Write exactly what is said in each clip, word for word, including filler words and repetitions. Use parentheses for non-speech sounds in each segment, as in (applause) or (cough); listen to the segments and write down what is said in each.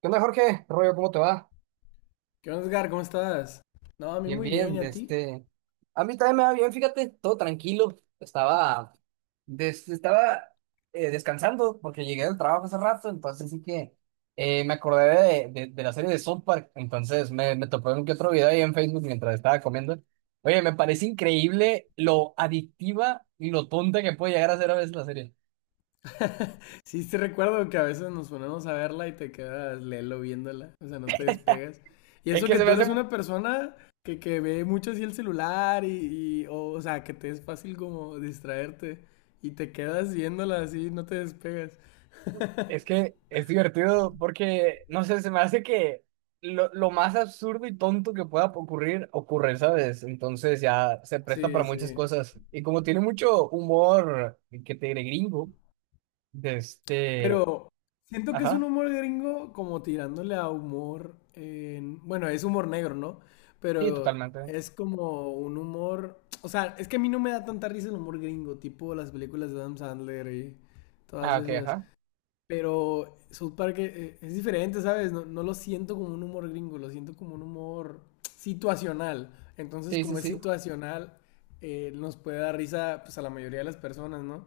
¿Qué onda, Jorge? Rollo, ¿cómo te va? ¿Qué onda, Edgar? ¿Cómo estás? No, a mí Bien, muy bien, bien, ¿y de a ti? este... A mí también me va bien, fíjate, todo tranquilo. Estaba, des- estaba eh, Descansando porque llegué del trabajo hace rato, entonces sí que eh, me acordé de, de- de la serie de South Park. Entonces me, me topé un que otro video ahí en Facebook mientras estaba comiendo. Oye, me parece increíble lo adictiva y lo tonta que puede llegar a ser a veces la serie. Sí, te recuerdo que a veces nos ponemos a verla y te quedas lelo viéndola, o sea, no te despegas. Y Es eso que que se me tú hace... eres una persona que, que ve mucho así el celular y, y- o, o sea, que te es fácil como distraerte y te quedas viéndola así, no te despegas. Es (laughs) que es divertido porque, no sé, se me hace que lo, lo más absurdo y tonto que pueda ocurrir, ocurre, ¿sabes? Entonces ya se presta Sí, para sí. muchas cosas. Y como tiene mucho humor, que te diré gringo, de este, Pero siento que es un ajá, humor gringo como tirándole a humor, en- bueno, es humor negro, ¿no? sí, Pero totalmente. es como un humor, o sea, es que a mí no me da tanta risa el humor gringo, tipo las películas de Adam Sandler y todas Ah, ok, esas. ajá. Pero South Park eh, es diferente, ¿sabes? No, no lo siento como un humor gringo, lo siento como un humor situacional. Entonces, Sí, sí, como es sí. situacional, eh, nos puede dar risa pues a la mayoría de las personas, ¿no?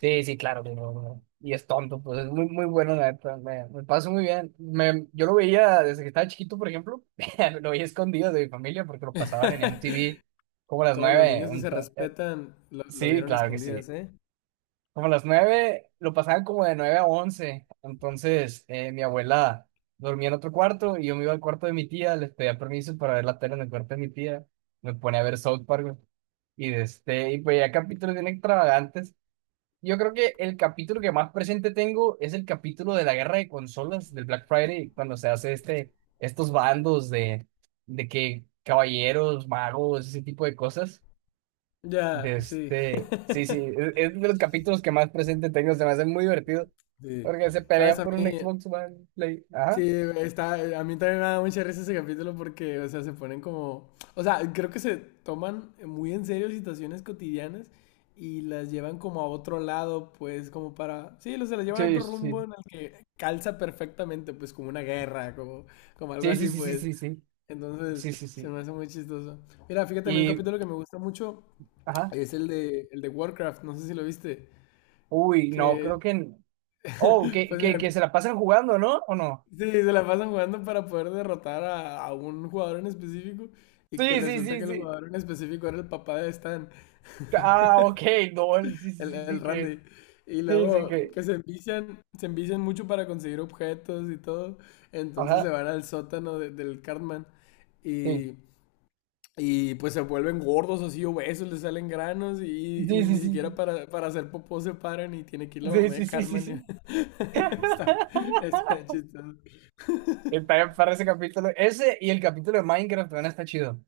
Sí, sí, claro que no, no. Y es tonto, pues es muy, muy bueno, la neta. Me, me paso muy bien. Me, yo lo veía desde que estaba chiquito, por ejemplo. (laughs) Lo veía escondido de mi familia porque lo pasaban en M T V como a las Todos los nueve. niños que se ento- eh, respetan lo, lo Sí, vieron a claro que escondidas, sí. ¿eh? Como a las nueve, lo pasaban como de nueve a once. Entonces, eh, mi abuela dormía en otro cuarto y yo me iba al cuarto de mi tía. Les pedía permiso para ver la tele en el cuarto de mi tía. Me ponía a ver South Park, güey. Y, de este, y pues ya capítulos bien extravagantes. Yo creo que el capítulo que más presente tengo es el capítulo de la guerra de consolas del Black Friday, cuando se hace este, estos bandos de, de que caballeros, magos, ese tipo de cosas. De Ya, sí, este, sí, sí, es, es de los capítulos que más presente tengo, se me hacen muy divertidos, sí. porque se Sabes, pelean a por un mí, Xbox One Play. sí, Ajá. está, eh, a mí también me da mucha risa ese capítulo porque, o sea, se ponen como, o sea, creo que se toman muy en serio situaciones cotidianas y las llevan como a otro lado, pues, como para, sí, o se las llevan a Sí, otro rumbo sí. en el que calza perfectamente, pues, como una guerra, como, como algo Sí, sí, así, sí, sí, pues. sí, sí. Entonces, Sí, sí, se sí. me hace muy chistoso. Mira, fíjate, a mí un Y, capítulo que me gusta mucho ajá. es el de, el de Warcraft, no sé si lo viste. Uy, no, Que, creo que... Oh, que, pues que, que mira, se la pasan jugando, ¿no? ¿O no? sí, se la pasan jugando para poder derrotar a, a un jugador en específico. Y que Sí, sí, resulta sí, que el sí. jugador en específico era el papá de Stan, Ah, ok, no, el- sí, sí, el, sí, el sí, que, Randy. Y sí, sí, luego que, que se envician, se envician mucho para conseguir objetos y todo. Entonces se ajá, van al sótano de- del Cartman. sí, Y y pues se vuelven gordos, así obesos, les salen granos y, sí, y ni siquiera sí, para, para hacer popó se paran y tiene que ir la sí, mamá de sí, sí, sí, sí, Carmen. y- sí. (laughs) Está, (laughs) está chistoso. El para, para ese capítulo, ese y el capítulo de Minecraft también está chido,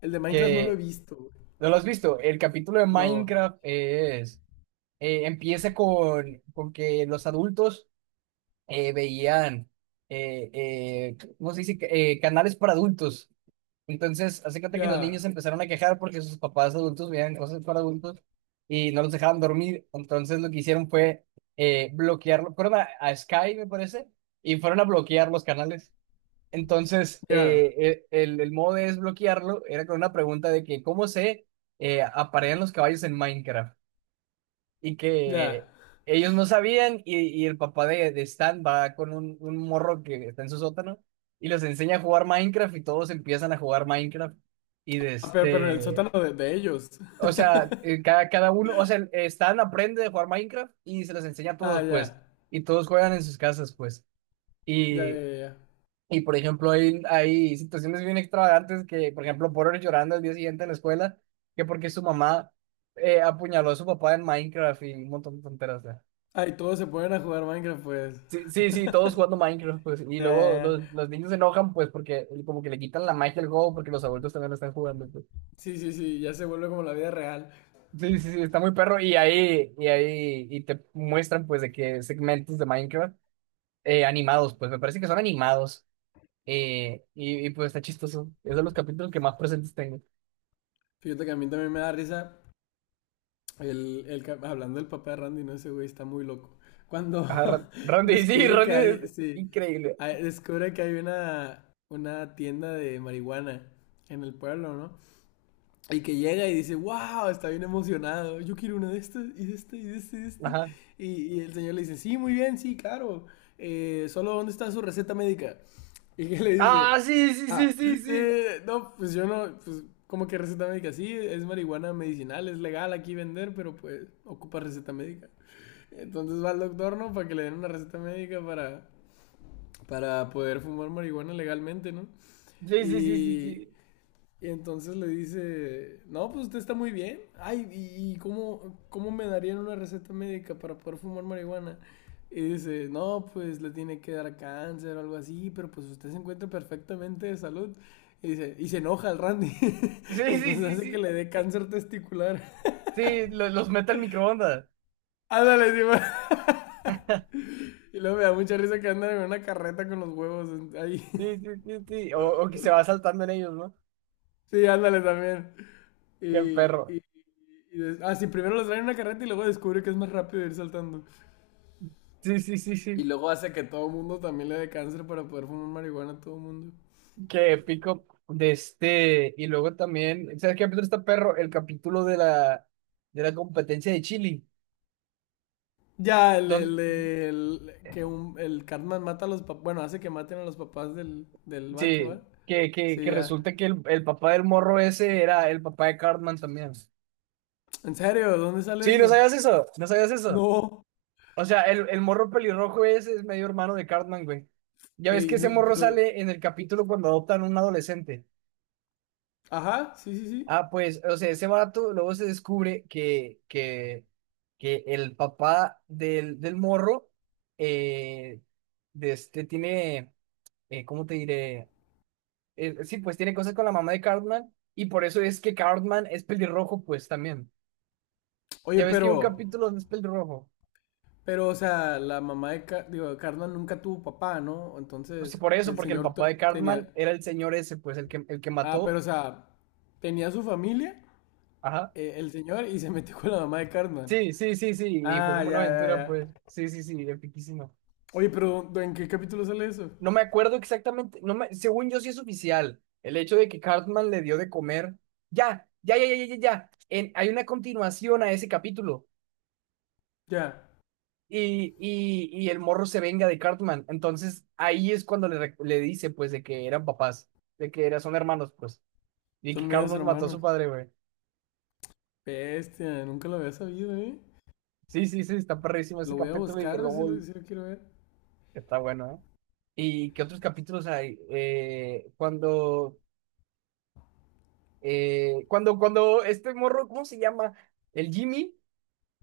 El de Minecraft no lo he que, visto, güey. ¿no lo has visto? El capítulo de No. Minecraft es, eh, empieza con, con que los adultos eh, veían, eh, eh, ¿cómo se dice? Eh, canales para adultos. Entonces, hace cuenta que los niños Ya, empezaron a quejar porque sus papás adultos veían cosas para adultos y no los dejaban dormir. Entonces, lo que hicieron fue eh, bloquearlo. Fueron a, a Sky, me parece, y fueron a bloquear los canales. Entonces, ya, eh, eh, el, el modo de desbloquearlo era con una pregunta de que cómo se eh, aparean los caballos en Minecraft y ya. que ellos no sabían, y, y el papá de, de Stan va con un, un morro que está en su sótano y los enseña a jugar Minecraft y todos empiezan a jugar Minecraft. y de Ah, pero, pero en el sótano este, de, de ellos. o sea, (laughs) eh, cada, cada uno, o sea, el- eh, Stan aprende a jugar Minecraft y se los enseña a Ah, todos pues, ya. y todos juegan en sus casas pues Ya, ya, y... ya, ya. Y por ejemplo, hay, hay situaciones bien extravagantes que, por ejemplo, Porter llorando el día siguiente en la escuela, que porque su mamá eh, apuñaló a su papá en Minecraft y un montón de tonteras, ¿no? Ah, y todos se ponen a jugar Minecraft, pues. Sí, sí, sí, todos (laughs) jugando Minecraft, pues, y Ya, luego ya, ya. los, los niños se enojan, pues, porque como que le quitan la magia al juego, porque los adultos también lo están jugando, pues. Sí, sí, sí, ya se vuelve como la vida real. Sí, sí, sí, está muy perro, y ahí, y ahí, y te muestran, pues, de que segmentos de Minecraft eh, animados, pues, me parece que son animados, eh, y, y, pues, está chistoso, es de los capítulos que más presentes tengo. Fíjate que a mí también me da risa El, el cap- hablando del papá de Randy, no, ese güey está muy loco. Cuando Ajá, Ra- (laughs) Randy, (laughs) sí, descubre que Randy es hay, sí, increíble, hay- descubre que hay una, una tienda de marihuana en el pueblo, ¿no? Y que llega y dice, wow, está bien emocionado, yo quiero una de estas, y de este, y de este, y de este. ajá. Y, y el señor le dice, sí, muy bien, sí, claro. Eh, solo, ¿dónde está su receta médica? (laughs) Y que le dice, Ah, sí, sí, ah, sí, sí, sí, sí, no, pues yo no, pues, ¿cómo que receta médica? Sí, es marihuana medicinal, es legal aquí vender, pero pues ocupa receta médica. Entonces va al doctor, ¿no? Para que le den una receta médica para, para poder fumar marihuana legalmente, ¿no? sí, sí, sí, sí, Y... sí, y entonces le dice, no, pues usted está muy bien. Ay, ¿y, y cómo, cómo me darían una receta médica para poder fumar marihuana? Y dice, no, pues le tiene que dar cáncer o algo así, pero pues usted se encuentra perfectamente de salud. Y, dice, y se enoja el Randy. (laughs) sí, sí, Entonces sí, hace que le dé sí, cáncer testicular. (laughs) sí, lo- los mete al microondas. Ándale, sí, ma. Y luego me da mucha risa que andan en una carreta con los huevos ahí. Sí, (laughs) sí, sí, sí. O, o que se va saltando en ellos, ¿no? Sí, ándale también. Y, Qué perro. y, y des- ah, sí, primero los traen en una carreta y luego descubre que es más rápido ir saltando. Sí, sí, sí, Y sí. luego hace que todo el mundo también le dé cáncer para poder fumar marihuana a todo el mundo. Qué épico. De este. Y luego también. ¿Sabes qué capítulo está perro? El capítulo de la, de la competencia de Chile. Ya, el, Don, el, el- que un, el Cartman mata a los papás, bueno, hace que maten a los papás del, del vato, sí. ¿va? Que, que, Sí, que ya. resulta que el, el papá del morro ese era el papá de Cartman también. ¿En serio? ¿Dónde sale Sí, no eso? sabías eso. No sabías eso. No. O sea, el, el morro pelirrojo ese es medio hermano de Cartman, güey. Ya ves que Ey, ese morro pero, sale en el capítulo cuando adoptan a un adolescente. ajá, sí, sí, sí. Ah, pues, o sea, ese vato luego se descubre que, que, que el papá del, del morro, eh, de este tiene, eh, ¿cómo te diré? Eh, sí, pues tiene cosas con la mamá de Cartman y por eso es que Cartman es pelirrojo, pues también. Oye, Ya ves que hay un pero, capítulo donde es pelirrojo. pero, o sea, la mamá de, Car digo, Cartman nunca tuvo papá, ¿no? Pues Entonces, por eso, el porque el señor papá t- de Cartman tenía, era el señor ese, pues el que, el que ah, mató. pero, o sea, tenía su familia, Ajá. eh, el señor, y se metió con la mamá de Cartman. Sí, sí, sí, sí, y fue Ah, como una ya, ya, aventura, pues. ya. Sí, sí, sí, epiquísima. Oye, pero ¿en qué capítulo sale eso? No me acuerdo exactamente, no me, según yo sí es oficial, el hecho de que Cartman le dio de comer. Ya, ya, ya, ya, ya, ya, ya. En- hay una continuación a ese capítulo Ya, y, y, y el morro se venga de Cartman. Entonces ahí es cuando le, rec- le dice pues de que eran papás, de que eran, son hermanos pues, y son que medios Cartman mató a hermanos. su padre, güey. Bestia, nunca lo había sabido, ¿eh? Sí, sí, sí, está perrísimo ese Lo voy a capítulo y que buscar si luego lo, si lo quiero ver. está bueno, ¿eh? ¿Y qué otros capítulos hay? Eh, cuando Eh, cuando, cuando este morro, ¿cómo se llama? El Jimmy,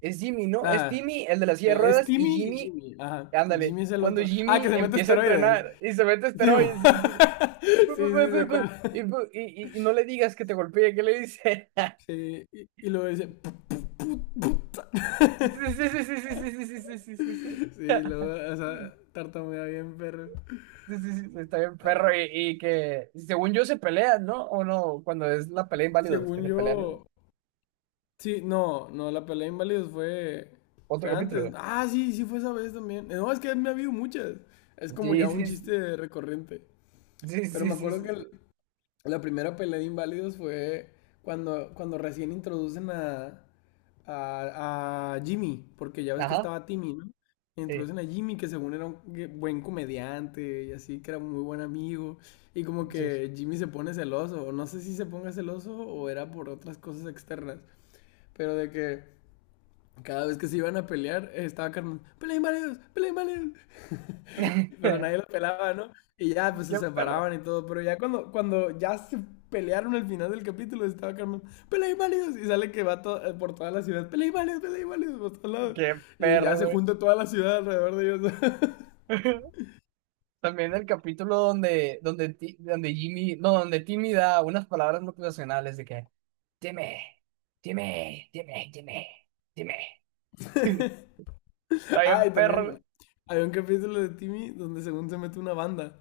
es Jimmy, ¿no? Es Ah, Timmy, el de la silla de eh, es ruedas, y Timmy y Jimmy, Jimmy. Ajá, ándale, Jimmy es el cuando otro. Ah, que Jimmy se mete empieza a esteroides. entrenar y se mete Sí, bo- esteroides y, dice, "Bu, (laughs) sí, bu, bu, sí, bu, sé bu", y, cuál. bu- y- y- y no le digas que te golpee, ¿qué le dice? (laughs) Sí, y, y luego dice. "Pu- pu- pu- puta". Sí, sí, sí, sí, sí, sí, sí, sí, sí, sí, sí. Sí, (laughs) luego, o sea, tartamudea bien, perro. Sí, sí, sí, está bien, perro, y, y que según yo se pelean, ¿no? O no, cuando es la pelea inválidos que Según se pelean, ¿no? yo, sí, no, no, la pelea de inválidos fue, Otro fue antes. capítulo. Ah, sí, sí fue esa vez también. No, es que me ha habido muchas. Es como Sí, ya un sí, sí, chiste recurrente. sí, Pero sí, me sí, acuerdo sí, que la sí. la primera pelea de inválidos fue cuando, cuando recién introducen a, a, a Jimmy, porque ya ves que Ajá. estaba Timmy, ¿no? Sí, Introducen a Jimmy, que según era un que- buen comediante y así, que era muy buen amigo. Y como sí. que Jimmy se pone celoso, o no sé si se ponga celoso o era por otras cosas externas, pero de que cada vez que se iban a pelear, eh, estaba Carmen, peleen varios, peleen varios. Pero (laughs) nadie los pelaba, ¿no? Y ya, pues se Qué perro, separaban y todo. Pero ya cuando, cuando ya se pelearon al final del capítulo, estaba Carmen, peleen varios. Y sale que va to- eh, por toda la ciudad, peleen varios, peleen varios, por todos lados. qué Y ya perro, se güey. junta toda la ciudad alrededor de ellos. (laughs) (laughs) También el capítulo donde, donde, Ti- donde Jimmy, no, donde Timmy da unas palabras motivacionales de que, dime, dime, dime, dime, dime. (laughs) Está bien, Ah, y perro, güey. también hay un capítulo de Timmy donde según se mete una banda.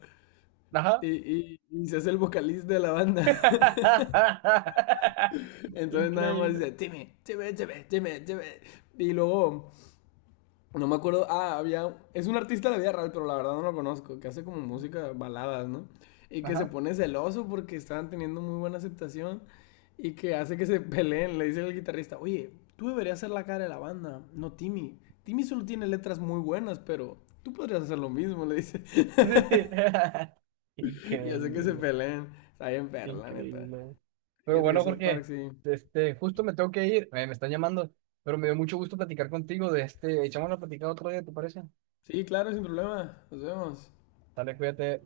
Ajá. Y, y- y se hace el vocalista de la banda. (laughs) (laughs) Entonces nada más dice, Increíble. Timmy, Timmy, Timmy, Timmy, Timmy. Y luego no me acuerdo. Ah, había. Es un artista de la vida real, pero la verdad no lo conozco. Que hace como música baladas, ¿no? Y que se Ajá. pone celoso porque estaban teniendo muy buena aceptación. Y que hace que se (laughs) peleen. Le dice el guitarrista: oye, tú deberías ser la cara de la banda, no Timmy. Timmy solo tiene letras muy buenas, pero tú podrías hacer lo mismo, le dice. (laughs) (laughs) Sí. Y hace que se Increíble. peleen. Está bien perla, neta. Increíble. Pero Fíjate que bueno, South Park, Jorge, sí. este, justo me tengo que ir, eh, me están llamando, pero me dio mucho gusto platicar contigo. De este, echamos la platicada otro día, ¿te parece? Sí, claro, sin problema. Nos vemos. Dale, cuídate.